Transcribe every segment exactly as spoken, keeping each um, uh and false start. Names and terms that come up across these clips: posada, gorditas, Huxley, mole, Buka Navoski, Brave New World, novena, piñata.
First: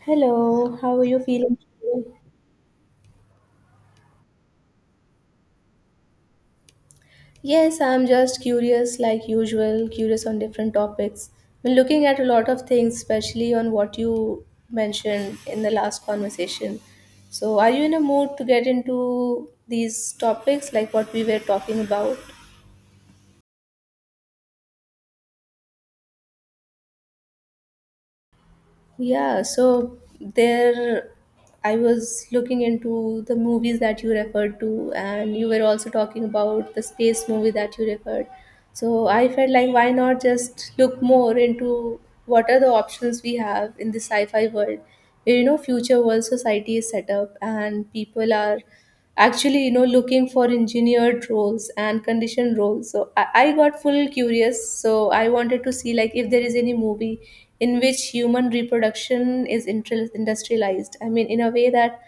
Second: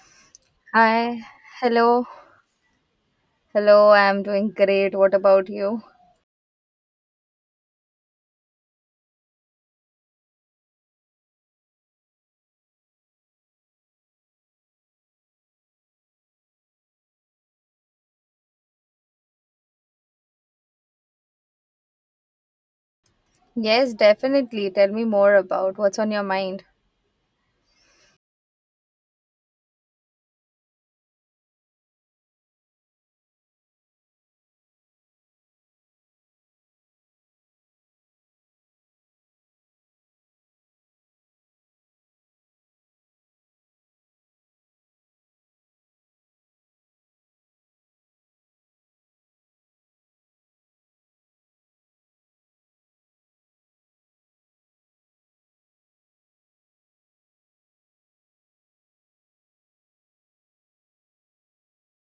Hello, how are you Hi, feeling hello, today? hello, I'm doing great. What about you? Yes, I'm just curious, like usual, curious on different topics. Been looking at a lot of things, especially on what you mentioned in the last conversation. So, are you in a mood to get into these topics, like what we were talking about? Yes, definitely. Tell me more about what's on your mind. Yeah, so there I was looking into the movies that you referred to, and you were also talking about the space movie that you referred. So I felt like why not just look more into what are the options we have in the sci-fi world, where you know future world society is set up and people are actually you know looking for engineered roles and conditioned roles, so I, I got full curious, so I wanted to see like if there is any movie in which human reproduction is inter- industrialized, I mean in a way that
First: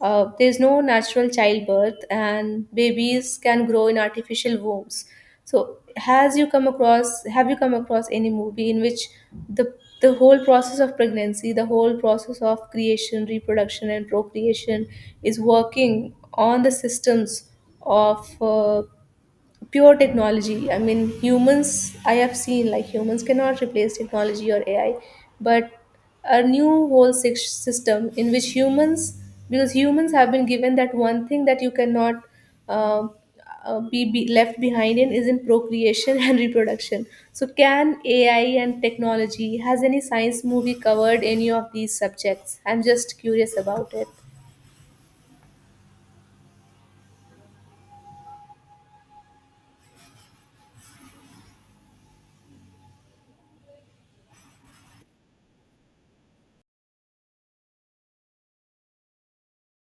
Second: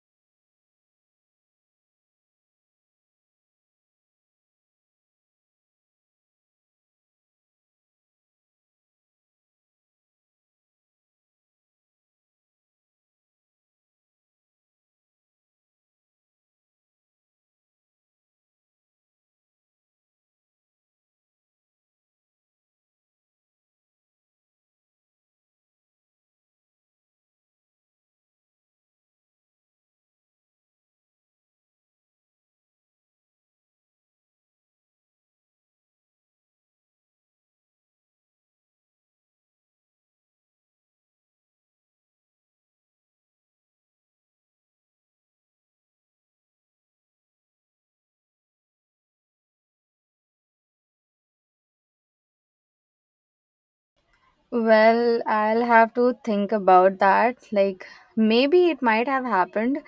uh, there's no natural childbirth, and babies can grow in artificial wombs. So, has you come across? Have you come across any movie in which the the whole process of pregnancy, the whole process of creation, reproduction, and procreation is working on the systems of uh, pure technology? I mean humans, I have seen like humans cannot replace technology or AI, but a new whole sys- system in which humans, because humans have been given that one thing that you cannot uh, uh, be, be left behind in, is in procreation and reproduction. So can AI and technology, has any science movie covered any of these subjects? I'm just curious about it. Well, I'll have to think about that. Like, maybe it might have happened.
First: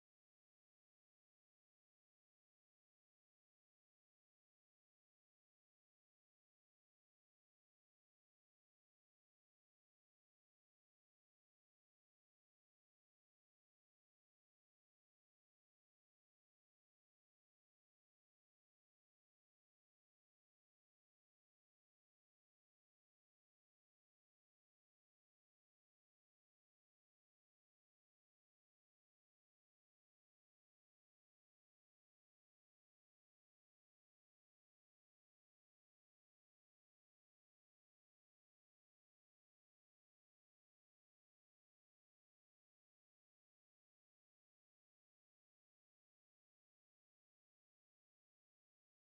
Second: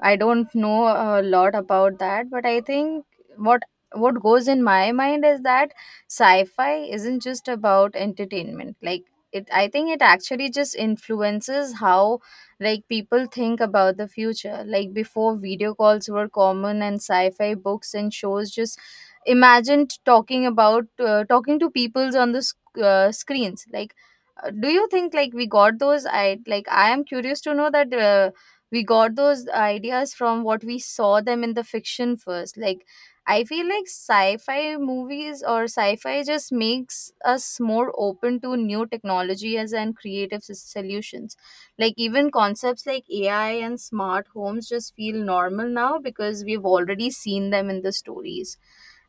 I don't know a lot about that, but I think what what goes in my mind is that sci-fi isn't just about entertainment. Like, it I think it actually just influences how like people think about the future. Like before video calls were common and sci-fi books and shows just imagined talking about uh, talking to peoples on the sc- uh, screens like uh, do you think like we got those i like i am curious to know that uh, we got those ideas from what we saw them in the fiction first. Like I feel like sci-fi movies or sci-fi just makes us more open to new technologies and creative s- solutions. Like even concepts like AI and smart homes just feel normal now because we've already seen them in the stories.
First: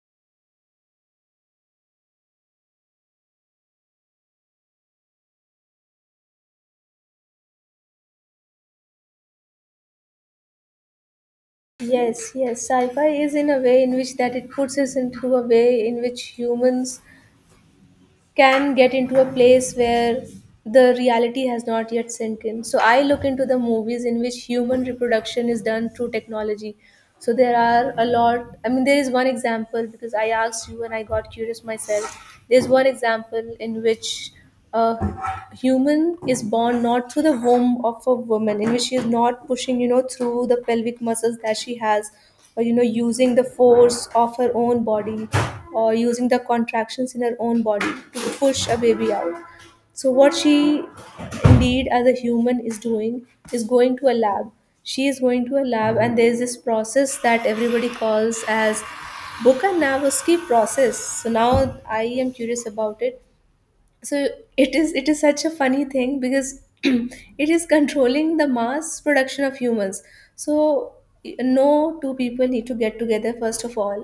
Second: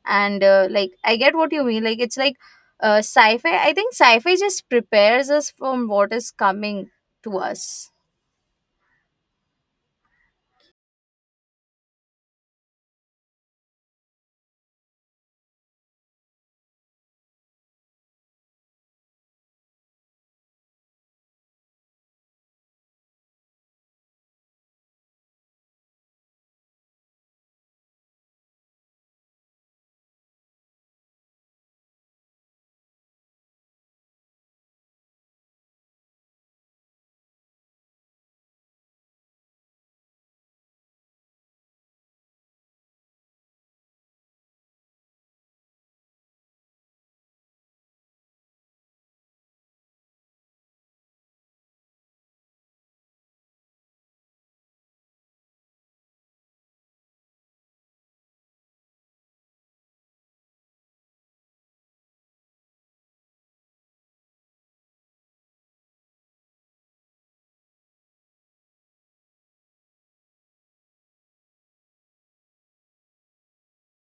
And uh, like I get what you mean. Like it's like uh, sci-fi i think sci-fi just prepares us from what is coming to us. Yes, yes. Sci-fi is in a way in which that it puts us into a way in which humans can get into a place where the reality has not yet sunk in. So I look into the movies in which human reproduction is done through technology. So there are a lot. I mean, there is one example because I asked you and I got curious myself. There's one example in which a human is born not through the womb of a woman, in which she is not pushing you know through the pelvic muscles that she has, or you know using the force of her own body, or using the contractions in her own body to push a baby out. So what she indeed as a human is doing is going to a lab. She is going to a lab and there is this process that everybody calls as Buka Navoski process. So now I am curious about it. So it is it is such a funny thing because it is controlling the mass production of humans. So no two people need to get together first of all,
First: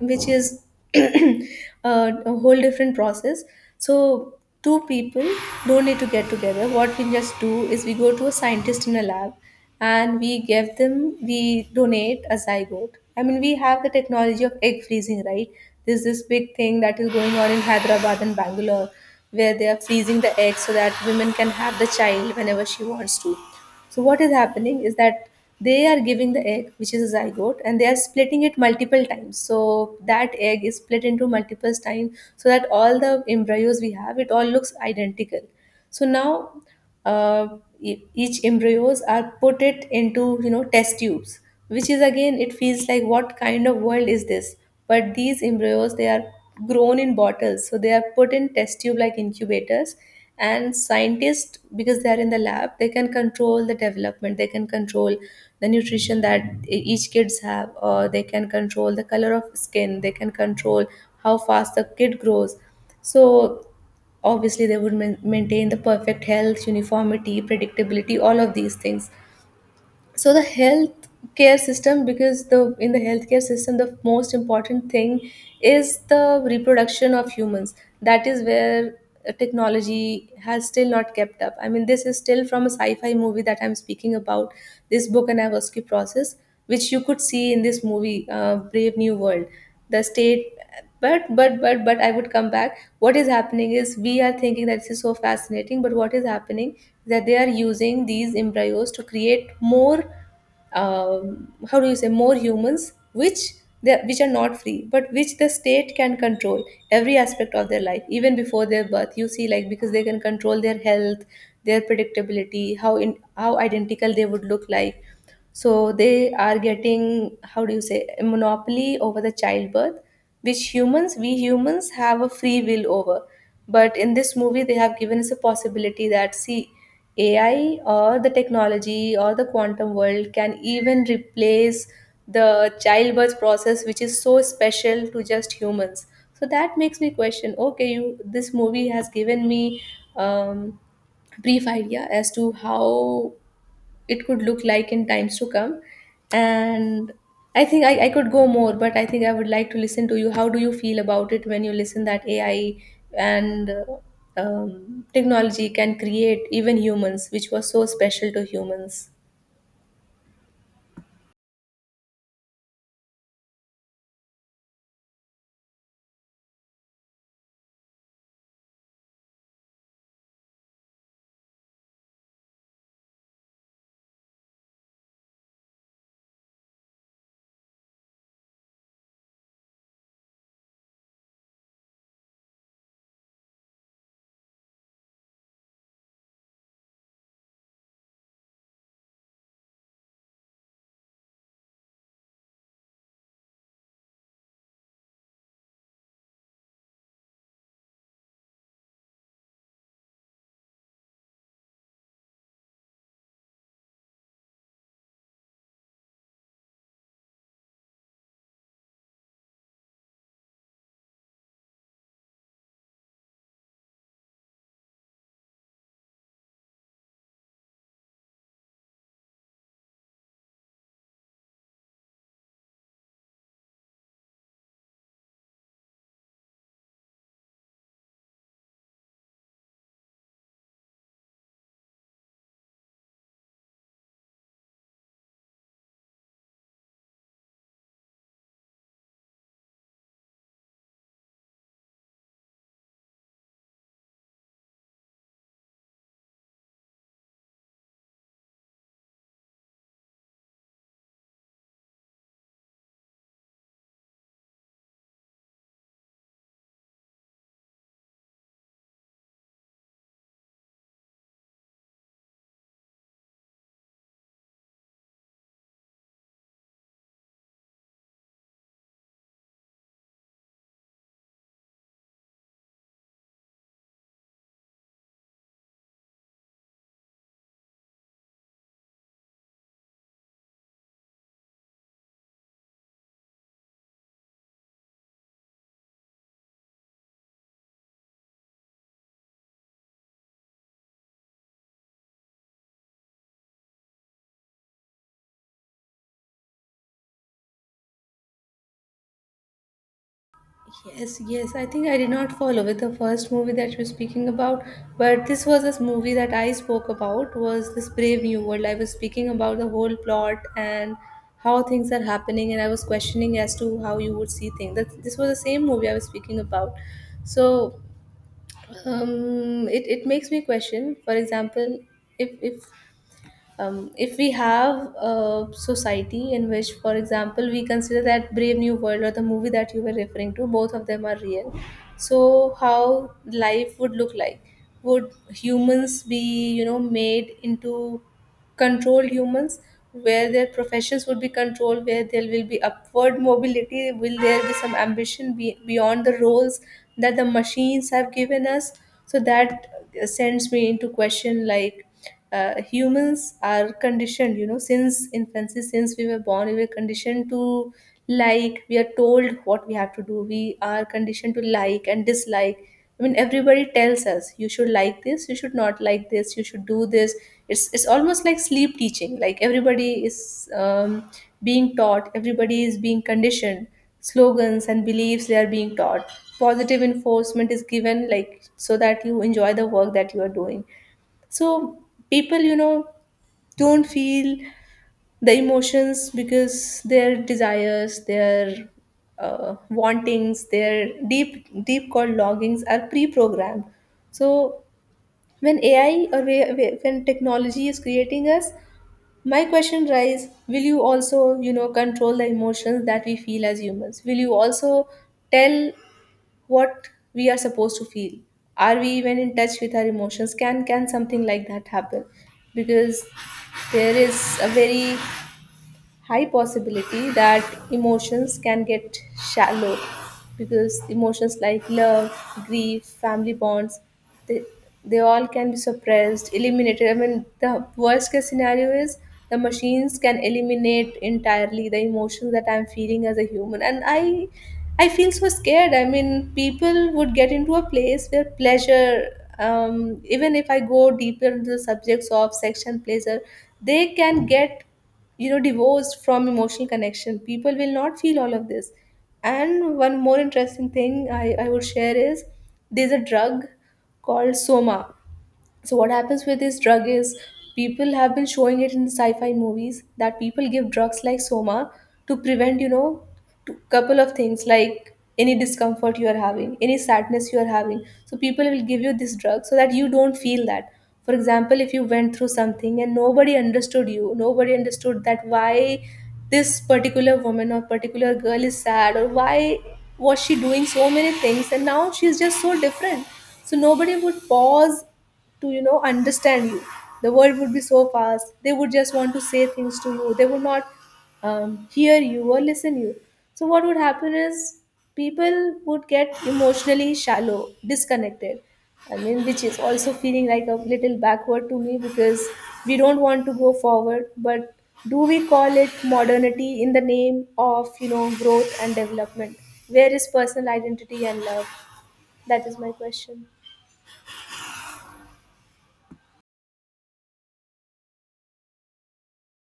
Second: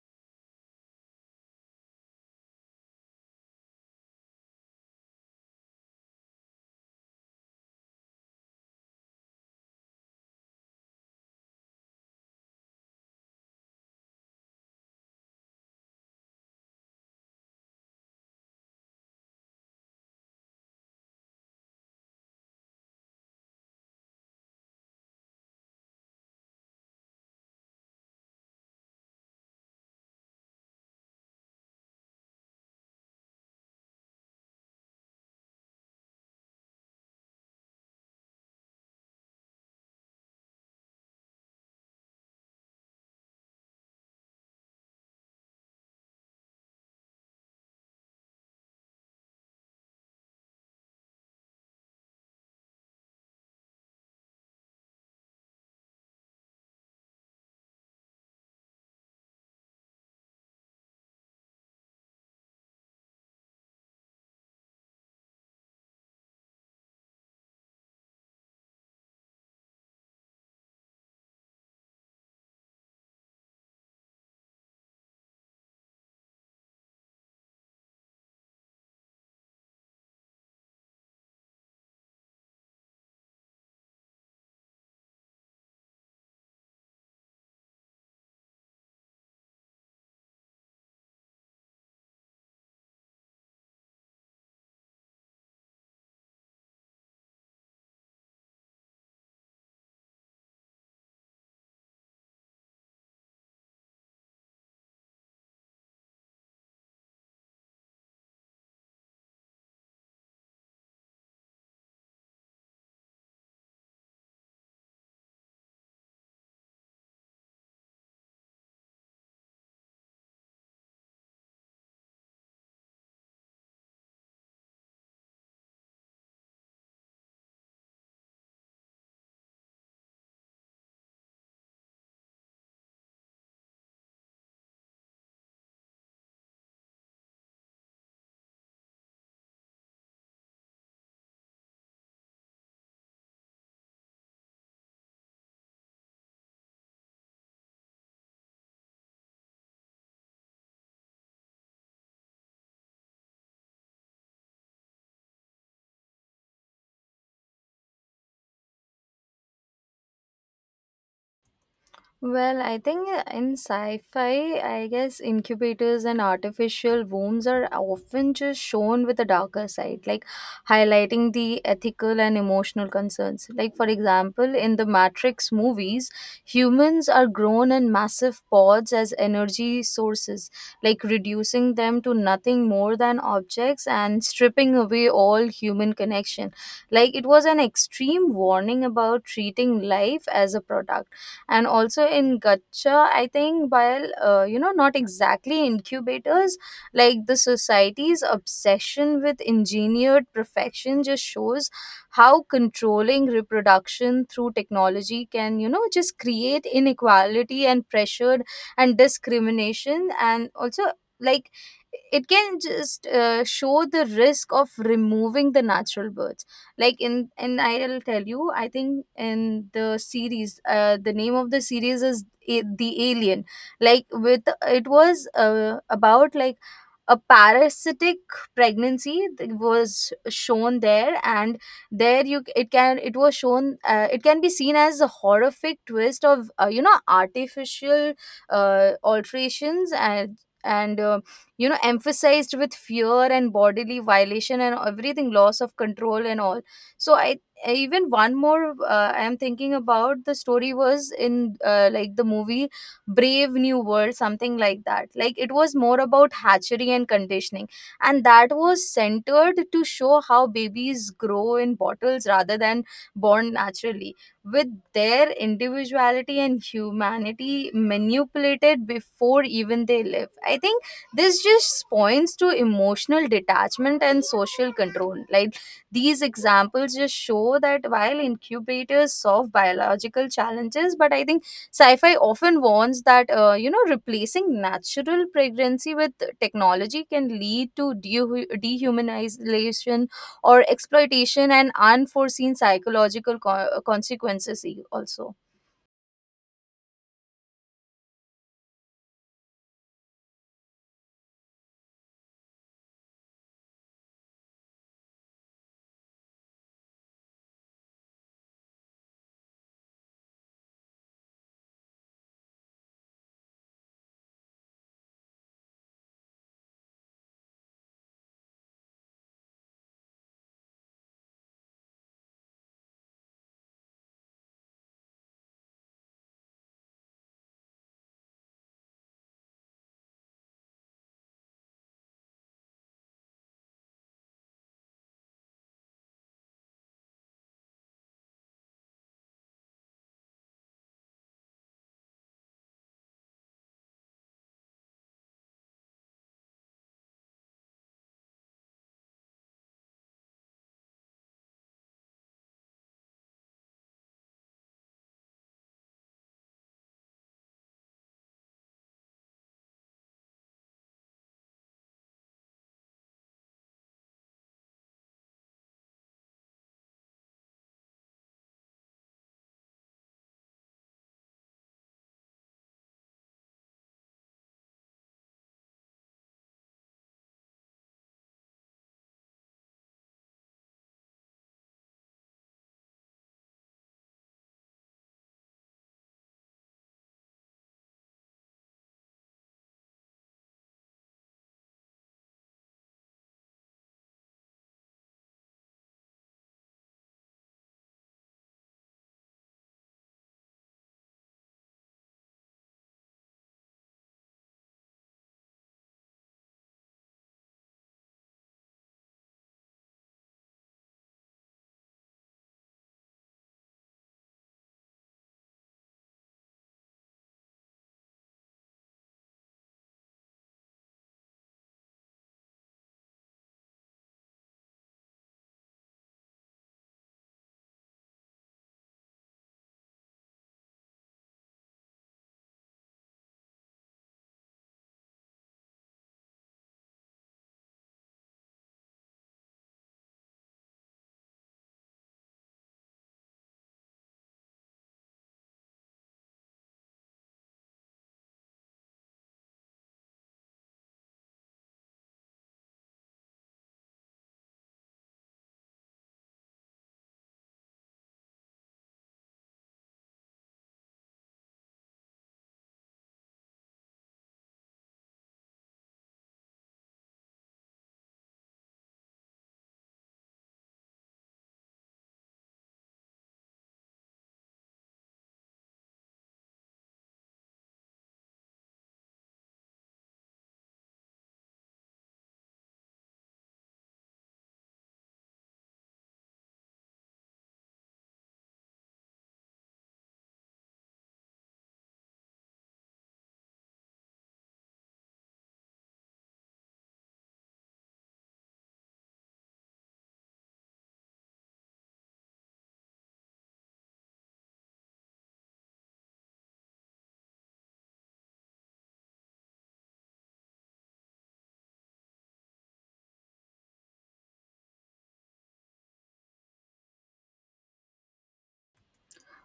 which is uh, a whole different process. So two people don't need to get together. What we just do is we go to a scientist in a lab and we give them, we donate a zygote. I mean we have the technology of egg freezing, right? There's this big thing that is going on in Hyderabad and Bangalore where they are freezing the eggs so that women can have the child whenever she wants to. So what is happening is that they are giving the egg, which is a zygote, and they are splitting it multiple times. So that egg is split into multiple times so that all the embryos we have, it all looks identical. So now uh, e- each embryos are put it into you know test tubes, which is again, it feels like what kind of world is this? But these embryos, they are grown in bottles, so they are put in test tube like incubators, and scientists, because they are in the lab, they can control the development, they can control the nutrition that e- each kids have, or they can control the color of skin, they can control how fast the kid grows. So obviously they would main maintain the perfect health, uniformity, predictability, all of these things. So the health care system, because the in the healthcare system, the most important thing is the reproduction of humans. That is where uh, technology has still not kept up. I mean this is still from a sci-fi movie that I'm speaking about. This book and process, which you could see in this movie, uh, Brave New World, the state, but but but but I would come back. What is happening is we are thinking that this is so fascinating, but what is happening is that they are using these embryos to create more, um, how do you say, more humans which, they, which are not free but which the state can control every aspect of their life even before their birth, you see, like because they can control their health, their predictability, how in how identical they would look like. So they are getting, how do you say, a monopoly over the childbirth, which humans, we humans have a free will over. But in this movie, they have given us a possibility that, see, A I or the technology or the quantum world can even replace the childbirth process, which is so special to just humans. So that makes me question, okay, you, this movie has given me um, brief idea as to how it could look like in times to come. And I think I, I could go more, but I think I would like to listen to you. How do you feel about it when you listen that A I and uh, um, technology can create even humans, which was so special to humans? Well, I think in sci fi, I guess incubators and artificial wombs are often just shown with a darker side, like highlighting the ethical and emotional concerns. Like, for example, in the Matrix movies, humans are grown in massive pods as energy sources, like reducing them to nothing more than objects and stripping away all human connection. Like, it was an extreme warning about treating life as a product. And also in gacha I think, while uh, you know, not exactly incubators, like the society's obsession with engineered perfection just shows how controlling reproduction through technology can, you know, just create inequality and pressure and discrimination. And also like it can just uh, show the risk of removing the natural birth. Like in in I'll tell you, I think in the series, uh, the name of the series is A- the alien. Like with it was uh, about like a parasitic pregnancy that was shown there. And there you c- it can, it was shown, uh, it can be seen as a horrific twist of uh, you know, artificial uh, alterations. And and uh, you know, emphasized with fear and bodily violation and everything, loss of control and all. So i I- even one more, uh, I am thinking about the story was in, uh, like the movie Brave New World, something like that. Like it was more about hatchery and conditioning, and that was centered to show how babies grow in bottles rather than born naturally, with their individuality and humanity manipulated before even they live. I think this just points to emotional detachment and social control. Like these examples just show that while incubators solve biological challenges, but I think sci fi often warns that, uh, you know, replacing natural pregnancy with technology can lead to dehu- dehumanization or exploitation and unforeseen psychological co- consequences, e- also. Yes, yes. I think I did not follow with the first movie that you're speaking about, but this was, this movie that I spoke about was this Brave New World. I was speaking about the whole plot and how things are happening, and I was questioning as to how you would see things. That this was the same movie I was speaking about. So um, it it makes me question. For example, if if um, if we have a society in which, for example, we consider that Brave New World or the movie that you were referring to, both of them are real, so how life would look like, would humans be you know made into controlled humans, where their professions would be controlled, where there will be upward mobility, will there be some ambition be- beyond the roles that the machines have given us. So that sends me into question, like uh, humans are conditioned, you know since infancy, since we were born we were conditioned to, like we are told what we have to do, we are conditioned to like and dislike. I mean everybody tells us you should like this, you should not like this, you should do this. it's it's almost like sleep teaching, like everybody is um, being taught, everybody is being conditioned. Slogans and beliefs they are being taught, positive enforcement is given, like so that you enjoy the work that you are doing. So people, you know, don't feel the emotions because their desires, their uh, wantings, their deep deep called longings are pre-programmed. So when AI or whe- whe- when technology is creating us, my question rise, will you also you know control the emotions that we feel as humans? Will you also tell what we are supposed to feel? Are we even in touch with our emotions? Can can something like that happen? Because there is a very high possibility that emotions can get shallow, because emotions like love, grief, family bonds, they, they all can be suppressed, eliminated. I mean, the worst case scenario is the machines can eliminate entirely the emotions that I'm feeling as a human. And I, I feel so scared. I mean, people would get into a place where pleasure, um, even if I go deeper into the subjects of sex and pleasure, they can get you know divorced from emotional connection, people will not feel all of this. And one more interesting thing i, I would share is, there's a drug called soma. So what happens with this drug is, people have been showing it in sci-fi movies that people give drugs like soma to prevent, you know, to couple of things like any discomfort you are having, any sadness you are having. So people will give you this drug so that you don't feel that. For example, if you went through something and nobody understood you, nobody understood that why this particular woman or particular girl is sad, or why was she doing so many things and now she's just so different. So nobody would pause to you know understand you. The world would be so fast. They would just want to say things to you. They would not um, hear you or listen you. So what would happen is people would get emotionally shallow, disconnected. I mean, which is also feeling like a little backward to me, because we don't want to go forward. But do we call it modernity in the name of you know growth and development? Where is personal identity and love? That is my question.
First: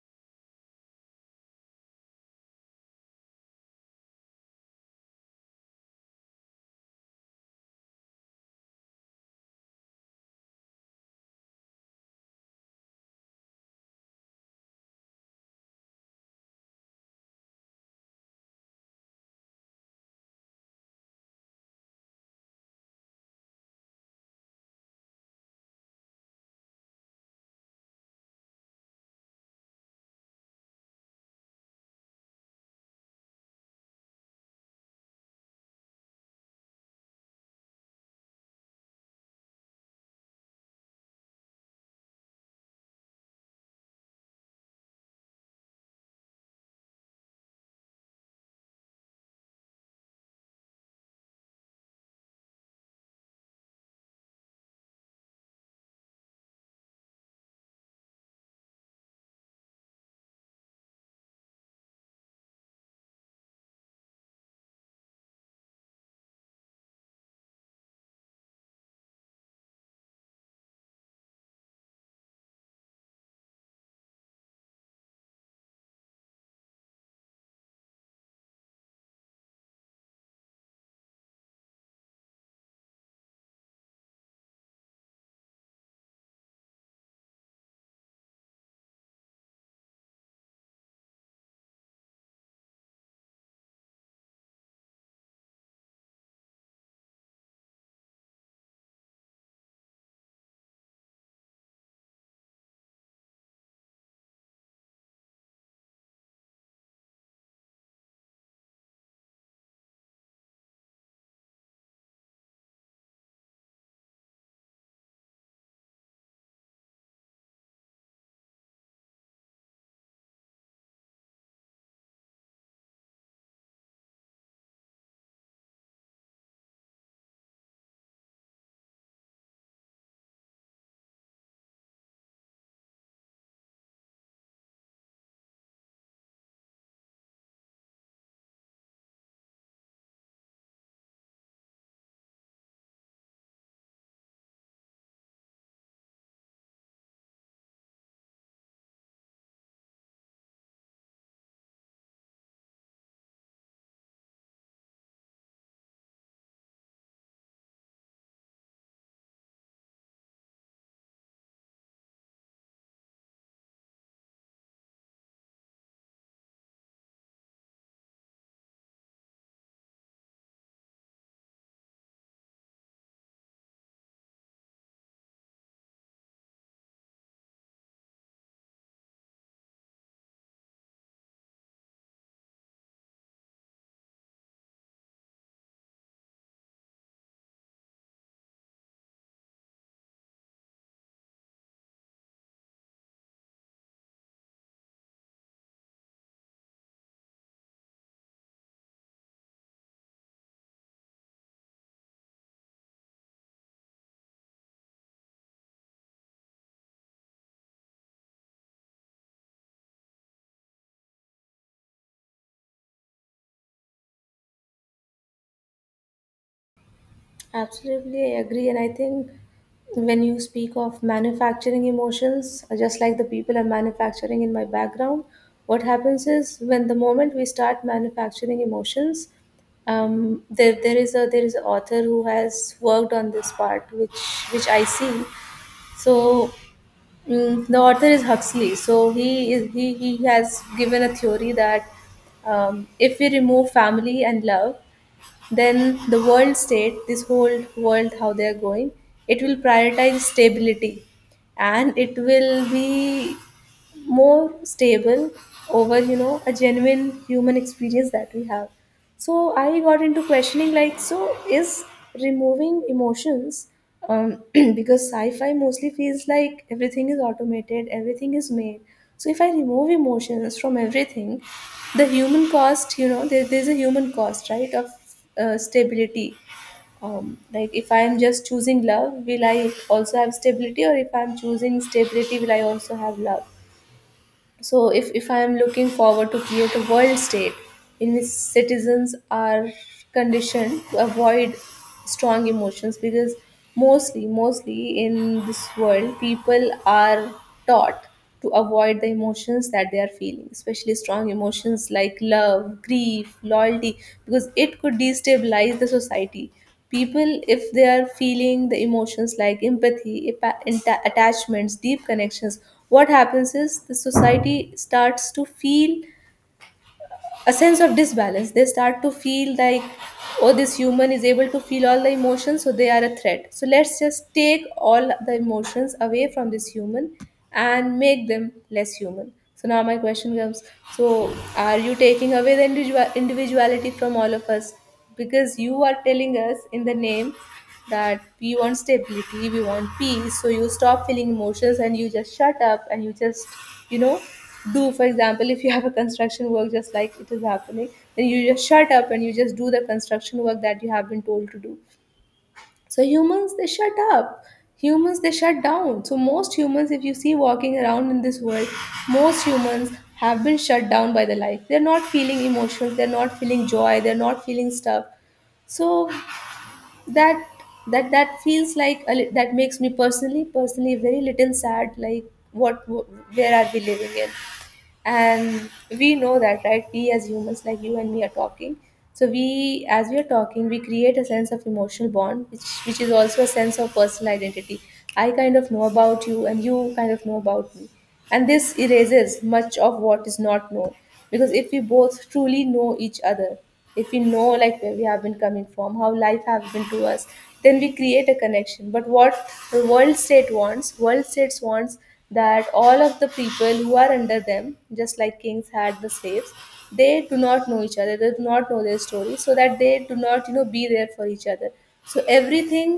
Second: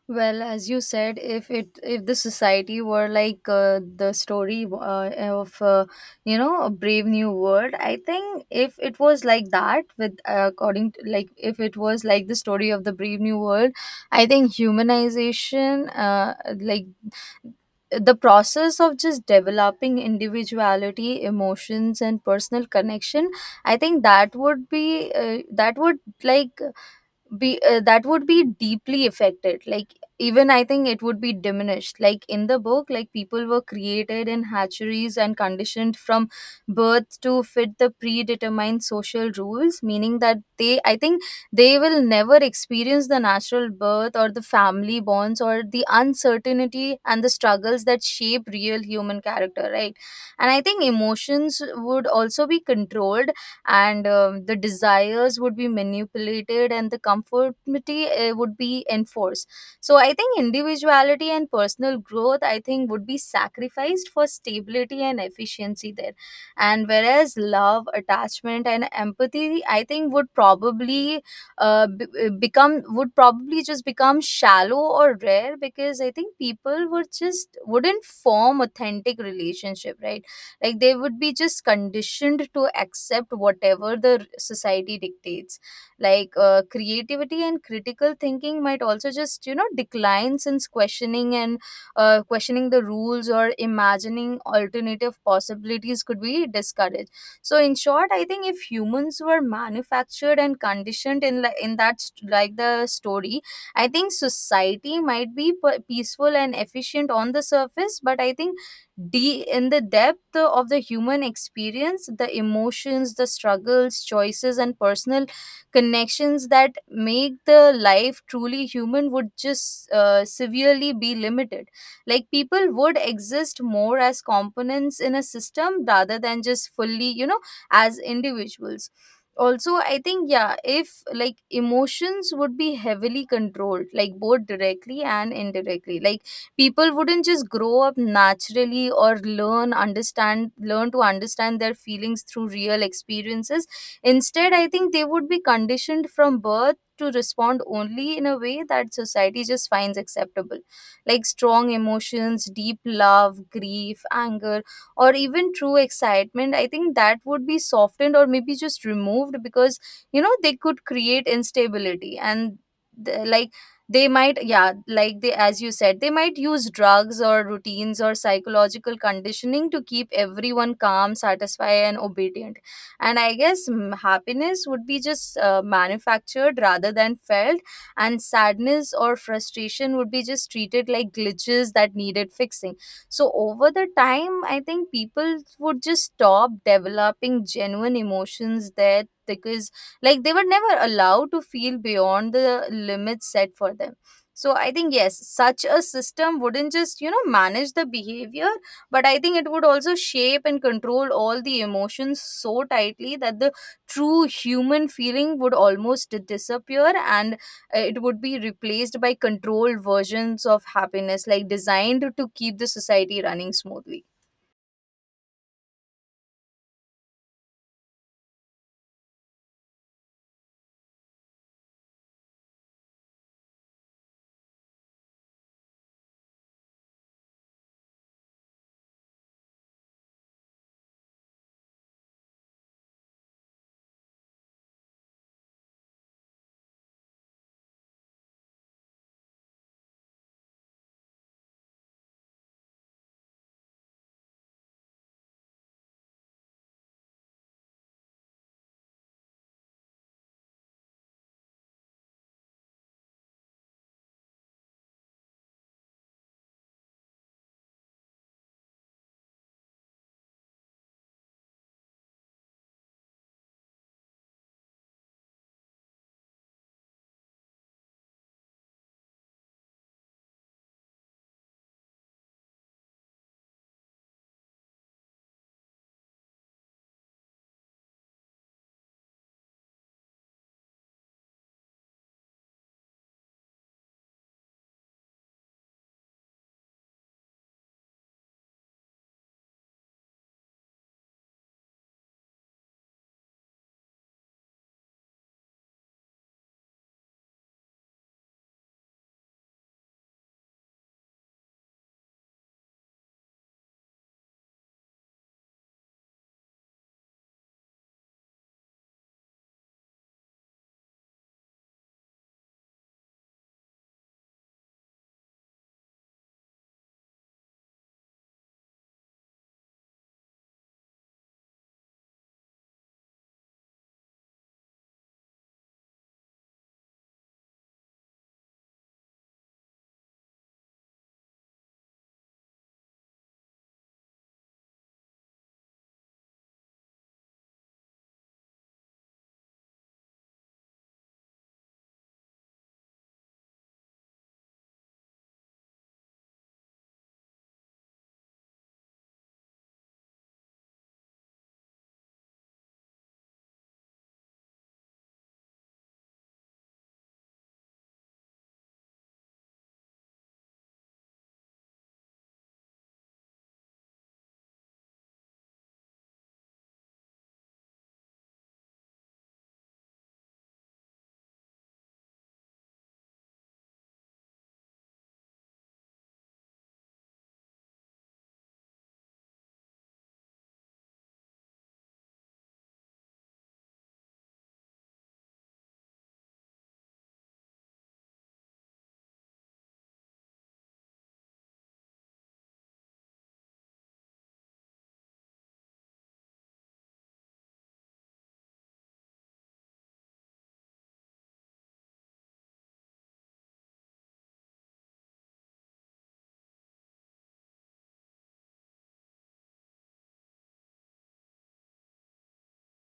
Well, as you said, if it if the society were like uh, the story uh, of uh, you know, a Brave New World, I think if it was like that with, uh, according to, like if it was like the story of the Brave New World, I think humanization uh, like the process of just developing individuality, emotions and personal connection, I think that would be uh, that would like be uh, that would be deeply affected. Like even I think it would be diminished. Like in the book, like people were created in hatcheries and conditioned from birth to fit the predetermined social rules, meaning that they, I think, they will never experience the natural birth or the family bonds or the uncertainty and the struggles that shape real human character, right? And I think emotions would also be controlled, and um, the desires would be manipulated, and the conformity uh, would be enforced. So I think individuality and personal growth, I think, would be sacrificed for stability and efficiency there. And whereas love, attachment and empathy, I think would probably uh, b- uh, become would probably just become shallow or rare, because I think people would just wouldn't form authentic relationship, right? Like they would be just conditioned to accept whatever the society dictates. Like uh, creativity and critical thinking might also just, you know, decline since questioning and uh, questioning the rules or imagining alternative possibilities could be discouraged. So in short, I think if humans were manufactured and conditioned in li- in that st- like the story, I think society might be p- peaceful and efficient on the surface, but I think de- in the depth of the human experience, the emotions, the struggles, choices and personal connections that make the life truly human would just uh, severely be limited. Like people would exist more as components in a system rather than just fully, you know, as individuals. Also I think, yeah, if like emotions would be heavily controlled, like both directly and indirectly. Like people wouldn't just grow up naturally or learn understand learn to understand their feelings through real experiences. Instead I think they would be conditioned from birth to respond only in a way that society just finds acceptable. Like strong emotions, deep love, grief, anger, or even true excitement, I think that would be softened or maybe just removed because, you know, they could create instability. And th- like they might, yeah, like they, as you said, they might use drugs or routines or psychological conditioning to keep everyone calm, satisfied and obedient. And I guess mm, happiness would be just uh, manufactured rather than felt, and sadness or frustration would be just treated like glitches that needed fixing. So over the time, I think people would just stop developing genuine emotions there, because like they were never allowed to feel beyond the limits set for them. So I think yes, such a system wouldn't just, you know, manage the behavior, but I think it would also shape and control all the emotions so tightly that the true human feeling would almost disappear. And uh, it would be replaced by controlled versions of happiness, like designed to keep the society running smoothly. Absolutely, I agree. And I think when you speak of manufacturing emotions, just like the people are manufacturing in my background, what happens is when the moment we start manufacturing emotions, um, there, there is a there is an author who has worked on this part, which which I see. So mm, the author is Huxley. So he is he he has given a theory that, um, if we remove family and love, then the world state, this whole world how they are going, it will prioritize stability, and it will be more stable over you know a genuine human experience that we have. So I got into questioning, like, so is removing emotions, um, because sci-fi mostly feels like everything is automated, everything is made. So if I remove emotions from everything, the human cost, you know there, there's a human cost, right, of uh, stability. Um, like, if I am just choosing love, will I also have stability? Or if I'm choosing stability, will I also have love? So, if, if I am looking forward to create a world state in which citizens are conditioned to avoid strong emotions, because mostly, mostly in this world, people are taught to avoid the emotions that they are feeling, especially strong emotions like love, grief, loyalty, because it could destabilize the society. People, if they are feeling the emotions like empathy, epa- atta- attachments, deep connections, what happens is the society starts to feel a sense of disbalance. They start to feel like, oh, this human is able to feel all the emotions, so they are a threat, so let's just take all the emotions away from this human and make them less human. So now my question comes, so are you taking away the individual individuality from all of us, because you are telling us in the name that we want stability, we want peace, so you stop feeling emotions and you just shut up and you just you know do, for example, if you have a construction work, just like it is happening, then you just shut up and you just do the construction work that you have been told to do. So humans, they shut up. Humans, they shut down. So most humans, if you see walking around in this world, most humans have been shut down by the life. They're not feeling emotions, they're not feeling joy, they're not feeling stuff. So that that that feels like a, li- that makes me personally personally very little sad, like, what wh- where are we living in? And we know that, right? We as humans, like you and me, are talking. So we, as we are talking, we create a sense of emotional bond, which which is also a sense of personal identity. I kind of know about you and you kind of know about me, and this erases much of what is not known. Because if we both truly know each other, if we know like where we have been coming from, how life has been to us, then we create a connection. But what the world state wants, world states wants, that all of the people who are under them, just like kings had the slaves, they do not know each other, they do not know their story, so that they do not you know be there for each other. So everything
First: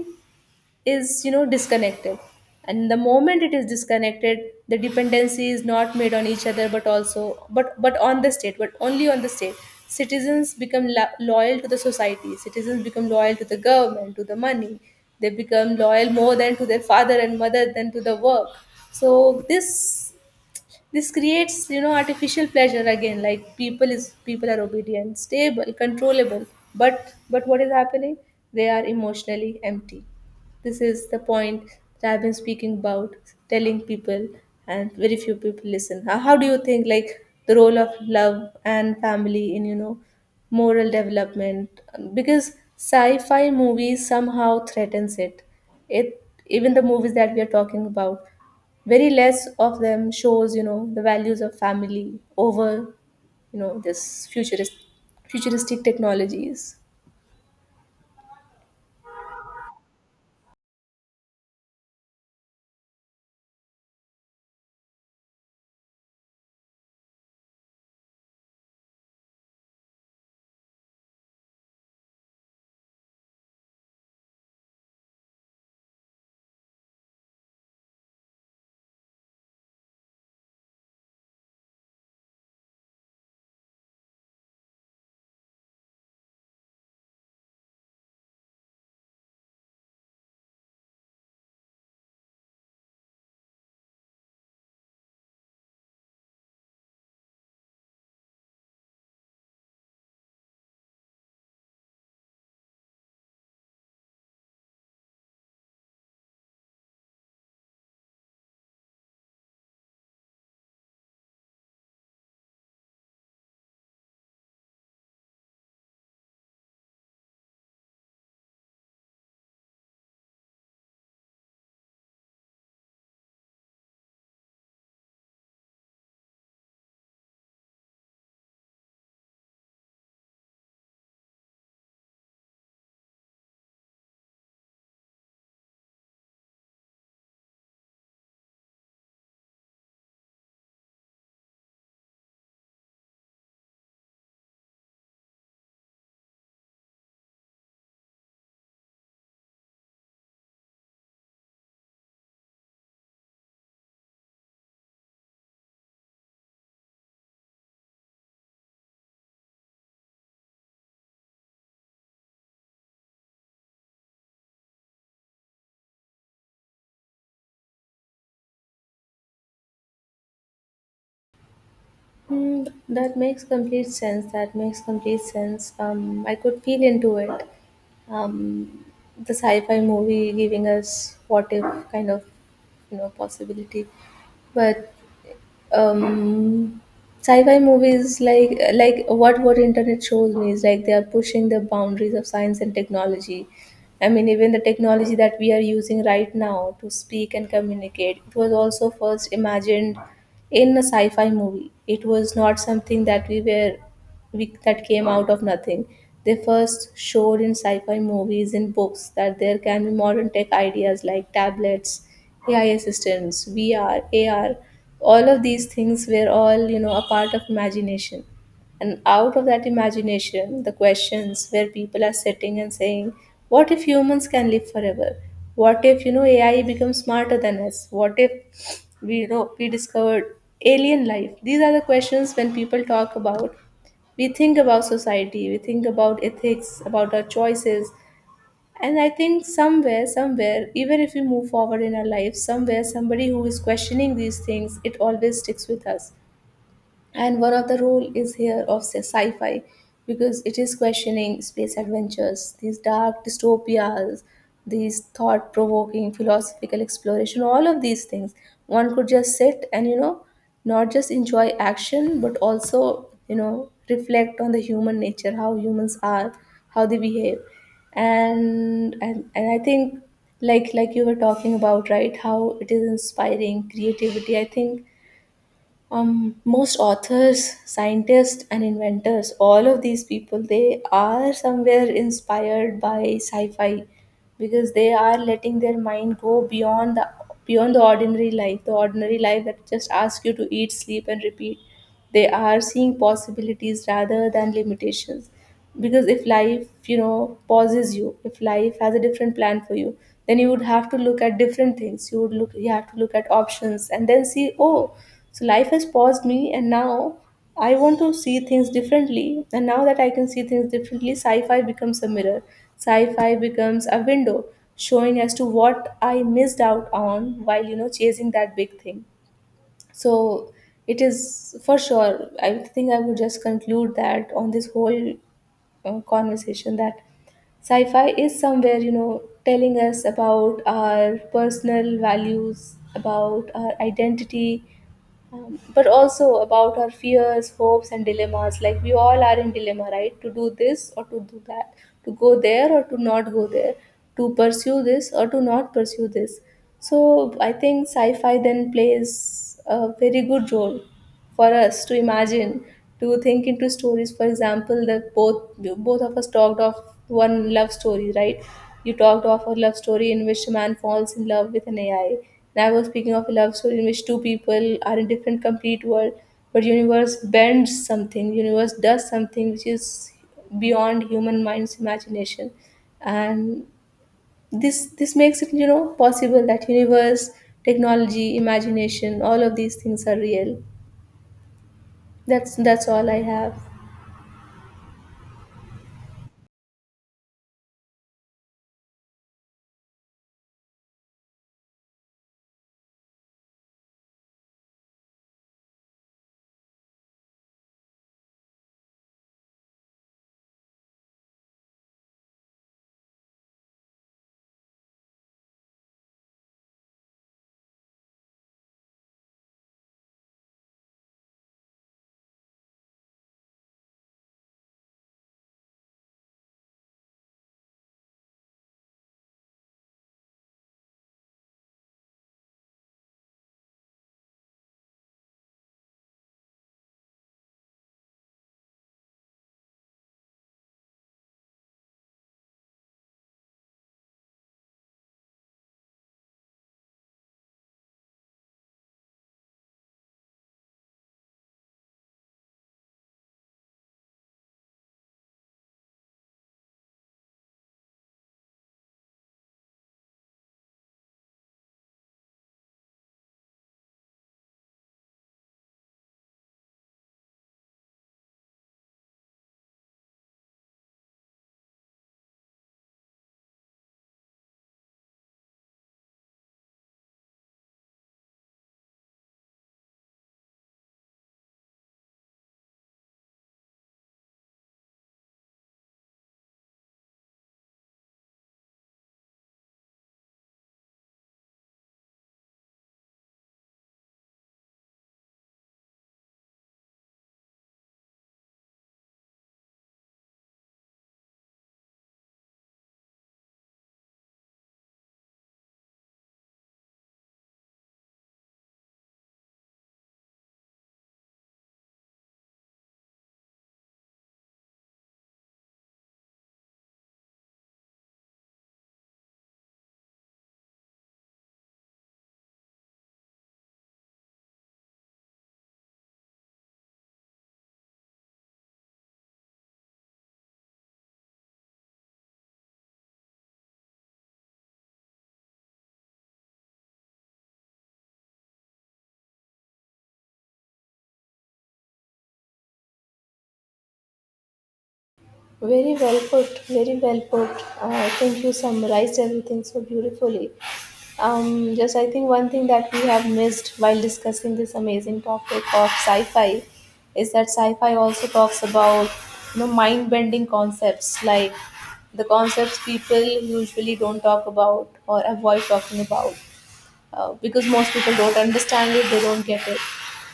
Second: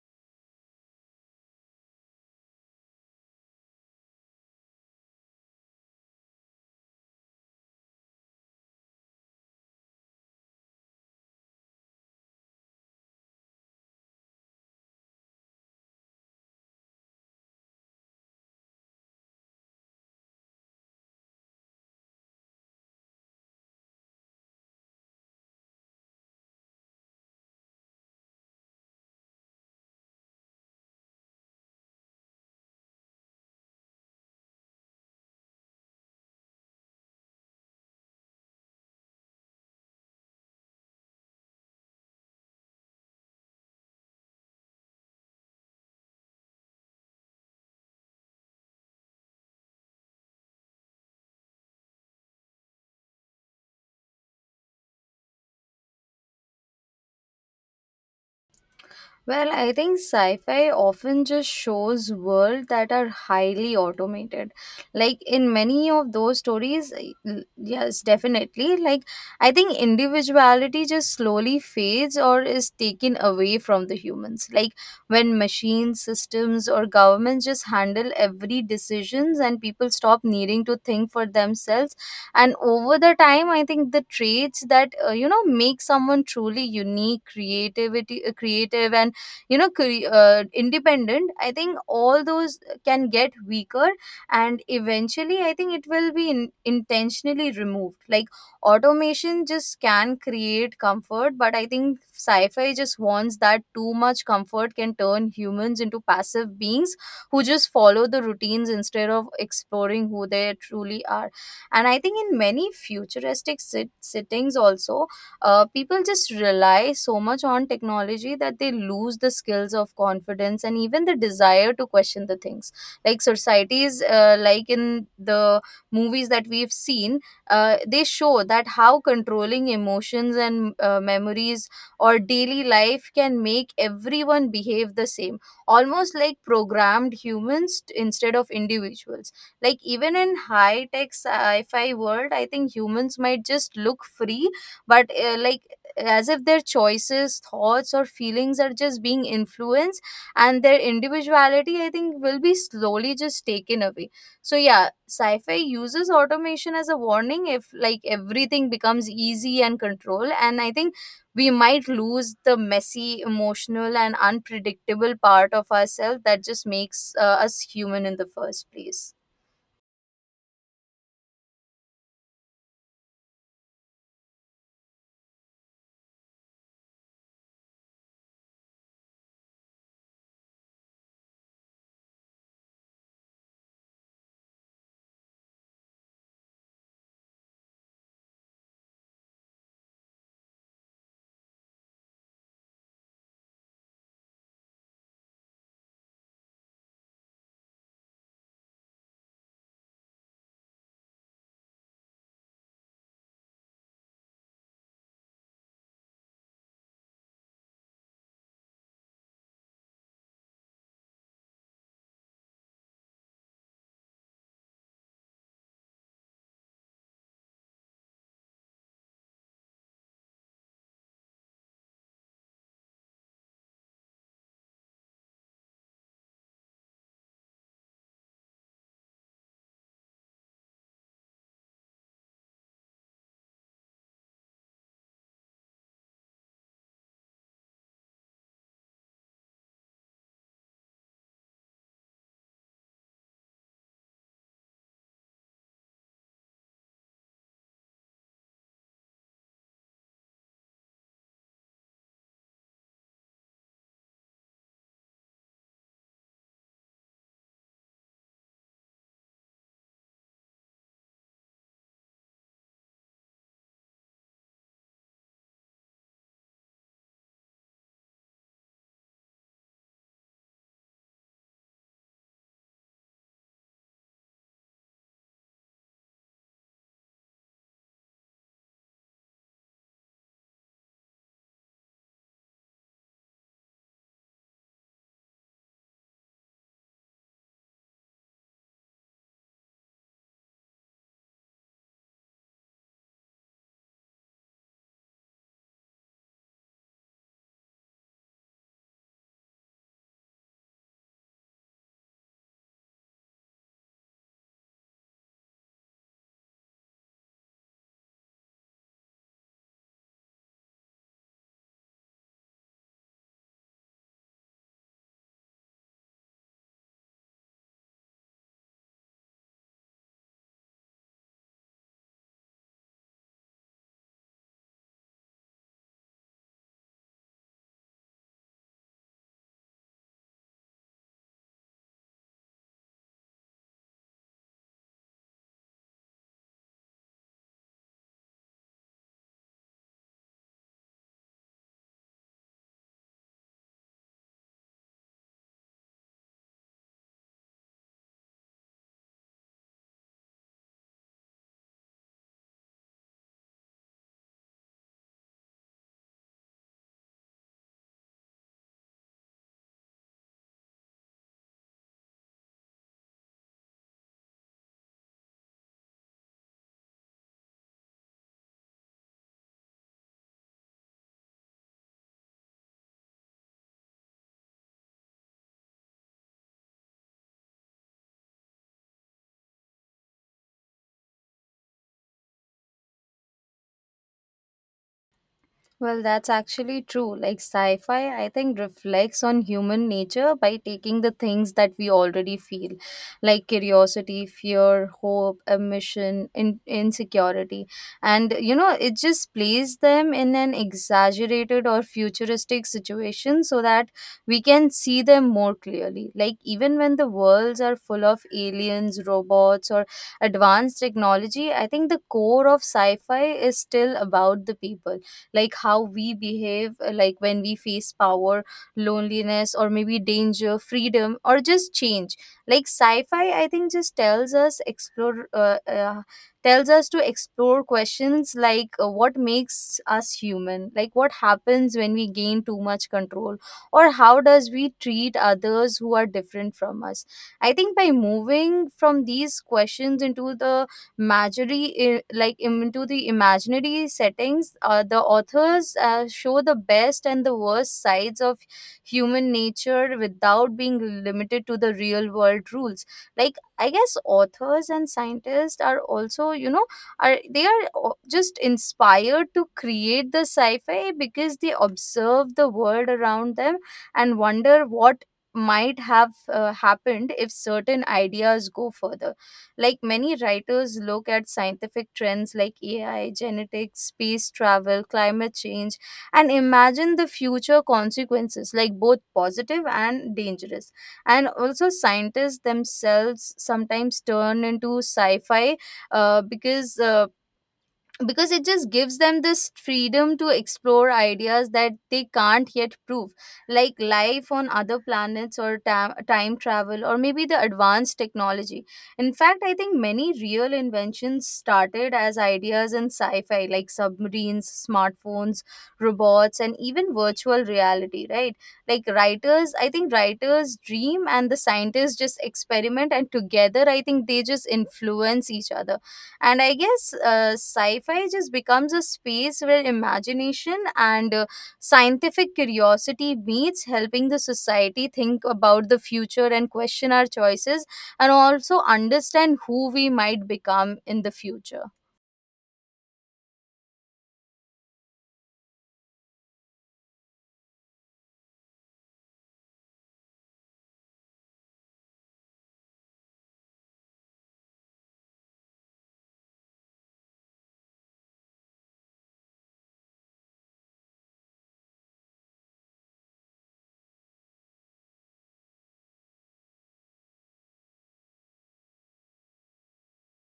is, you know disconnected. And the moment it is disconnected, the dependency is not made on each other, but also but but on the state, but only on the state. Citizens become lo- loyal to the society. Citizens become loyal to the government, to the money. They become loyal more than to their father and mother, than to the work. So this this creates, you know, artificial pleasure again. Like, people is people are obedient, stable, controllable, but but what is happening? They are emotionally empty. This is the point that I've been speaking about, telling people, and very few people listen. How, how do you think like the role of love and family in, you know, moral development? Because sci-fi movies somehow threatens it. It Even the movies that we are talking about, very less of them shows, you know, the values of family over, you know, this futurist futuristic technologies. Well, I think sci-fi often just shows world that are highly automated. Like in many of those stories, I- l- yes, definitely. Like I think individuality just slowly fades or is taken away from the humans. Like when machines, systems, or governments just handle every decisions and people stop needing to think for themselves. And over the time, I think the traits that uh, you know, make someone truly unique, creativity, uh, creative, and you know, cre- uh, independent, I think all those can get weaker and eventually I think it will be in- intentionally removed. Like automation just can create comfort, but I think sci-fi just wants that too much comfort can turn humans into passive beings who just follow the routines instead of exploring who they truly are. And I think in many futuristic sit- sittings also, uh, people just rely so much on technology that they lose the skills of confidence and even the desire to question the things. Like societies uh, like in the movies that we've seen, uh, they show that how controlling emotions and uh, memories or daily life can make everyone behave the same, almost like programmed humans t- instead of individuals. Like even in high tech sci-fi world, I think humans might just look free, but uh, like as if their choices, thoughts or feelings are just being influenced, and their individuality I think will be slowly just taken away. So yeah, sci-fi uses automation as a warning. If like everything becomes easy and control, and I think we might lose the messy, emotional and unpredictable part of ourselves that just makes uh, us human in the first place. Hmm, that makes complete sense. That makes complete sense. Um, I could feel into it. Um, the sci-fi movie giving us, what if, kind of, you know, possibility. But, um sci-fi movies, like like what what internet shows me is like they are pushing the boundaries of science and technology. I mean, even the technology that we are using right now to speak and communicate, it was also first imagined in a sci-fi movie. It was not something that we were we, that came out of nothing. They first showed in sci fi movies, in books, that there can be modern tech ideas like tablets, A I assistants, V R, A R. All of these things were all, you know, a part of imagination. And out of that imagination, the questions, where people are sitting and saying, what if humans can live forever? What if, you know, A I becomes smarter than us? What if we, you know, we discovered alien life? These are the questions. When people talk about, we think about society, we think about ethics, about our choices. And I think somewhere somewhere, even if we move forward in our life, somewhere somebody who is questioning these things, it always sticks with us. And one of the role is here of sci- sci-fi, because it is questioning, space adventures, these dark dystopias, these thought-provoking philosophical exploration, all of these things. One could just sit and, you know, not just enjoy action, but also, you know, reflect on the human nature, how humans are, how they behave. And and, and I think, like like you were talking about, right, how it is inspiring creativity. I think, um, most authors, scientists and inventors, all of these people, they are somewhere inspired by sci-fi, because they are letting their mind go beyond the beyond the ordinary life, the ordinary life that just asks you to eat, sleep and repeat. They are seeing possibilities rather than limitations. Because if life, you know, pauses you, if life has a different plan for you, then you would have to look at different things. You would look you have to look at options and then see, oh, so life has paused me, and now I want to see things differently. And now that I can see things differently, sci-fi becomes a mirror. Sci-fi becomes a window, showing as to what I missed out on while, you know, chasing that big thing. So it is for sure. I think I would just conclude that on this whole uh, conversation, that sci-fi is somewhere, you know, telling us about our personal values, about our identity, um, but also about our fears, hopes and dilemmas. Like, we all are in dilemma, right, to do this or to do that, to go there or to not go there, to pursue this or to not pursue this. So I think sci-fi then plays a very good role for us to imagine, to think into stories, for example, that both both of us talked of one love story, right. You talked of a love story in which a man falls in love with an ai, and I was speaking of a love story in which two people are in different complete world, but universe bends something, universe does something which is beyond human mind's imagination. And this this makes it, you know, possible that universe, technology, imagination, all of these things are real. That's that's all I have. Well, that's actually true. Like sci fi, I think, reflects on human nature by taking the things that we already feel, like curiosity, fear, hope, ambition, in- insecurity. And, you know, it just plays them in an exaggerated or futuristic situation so that we can see them more clearly. Like, even when the worlds are full of aliens, robots, or advanced technology, I think the core of sci fi is still about the people, like how we behave, uh, like when we face power, loneliness, or maybe danger, freedom, or just change. Like sci-fi I think just tells us explore uh, uh, tells us to explore questions like, uh, what makes us human, like what happens when we gain too much control, or how does we treat others who are different from us. I think by moving from these questions into the imaginary, i- like im- into the imaginary settings, uh, the authors uh, show the best and the worst sides of human nature without being limited to the real world rules. Like I guess authors and scientists are also, you know, are they are o- just inspired to create the sci-fi because they observe the world around them and wonder what might have uh, happened if certain ideas go further. Like many writers look at scientific trends like A I, genetics, space travel, climate change, and imagine the future consequences, like both positive and dangerous. And also, scientists themselves sometimes turn into sci fi uh, because. Uh, because it just gives them this freedom to explore ideas that they can't yet prove, like life on other planets or ta- time travel, or maybe the advanced technology. In fact, I think many real inventions started as ideas in sci-fi, like submarines, smartphones, robots and even virtual reality, right? Like writers, I think writers dream and the scientists just experiment, and together I think they just influence each other. And I guess uh, sci-fi just becomes a space where imagination and uh, scientific curiosity meets, helping the society think about the future and question our choices and also understand who we might become in the future. Very well put, very well put. Uh, I think you summarized everything so beautifully. Um, just, I think one thing that we have missed while discussing this amazing topic of sci-fi is that sci-fi also talks about, you know, mind-bending concepts, like the concepts people usually don't talk about or avoid talking about, uh, because most people don't understand it, they don't get it.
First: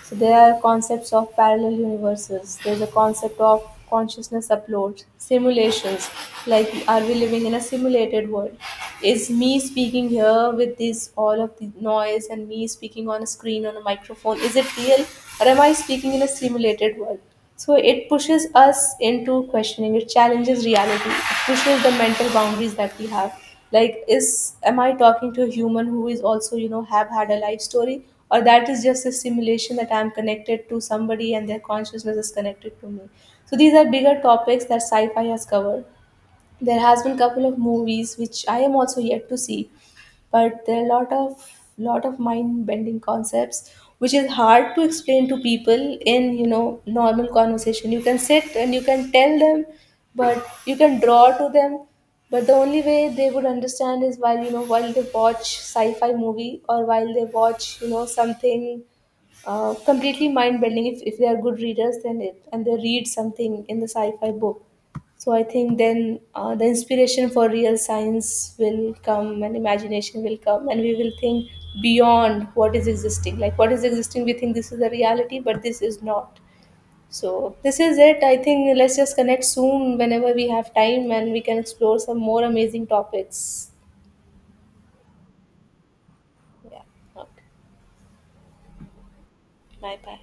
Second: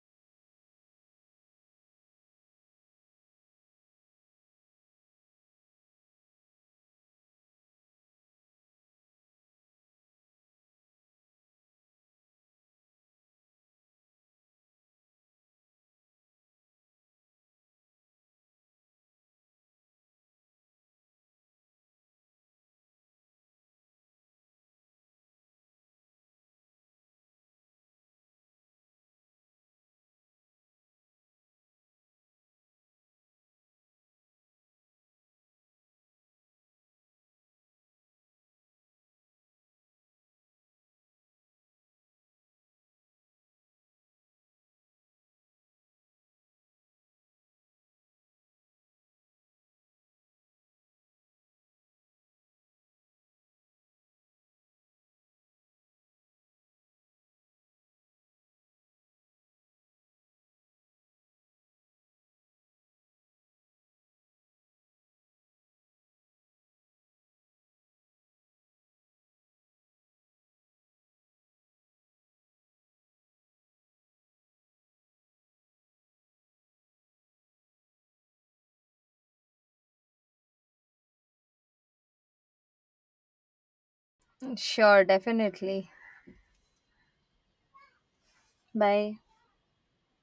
So there are concepts of parallel universes. There's a concept of consciousness uploads, simulations. Like, are we living in a simulated world? Is me speaking here with this all of the noise and me speaking on a screen on a microphone, is it real, or am I speaking in a simulated world? So it pushes us into questioning. It challenges reality. It pushes the mental boundaries that we have, like, is, am I talking to a human who is also, you know, have had a life story, or that is just a simulation that I'm connected to somebody and their consciousness is connected to me? So these are bigger topics that sci-fi has covered. There has been couple of movies which I am also yet to see. But there are a lot of lot of mind bending concepts, which is hard to explain to people in, you know, normal conversation. You can sit and you can tell them, but you can draw to them. But the only way they would understand is while, you know, while they watch sci-fi movie, or while they watch, you know, something uh, completely mind bending. If, if they are good readers, then it, and they read something in the sci-fi book. So I think then, uh, the inspiration for real science will come and imagination will come, and we will think beyond what is existing. Like, what is existing, we think this is the reality, but this is not. So this is it. I think let's just connect soon whenever we have time, and we can explore some more amazing topics. Sure, definitely. Yeah. Okay. Bye. Bye bye.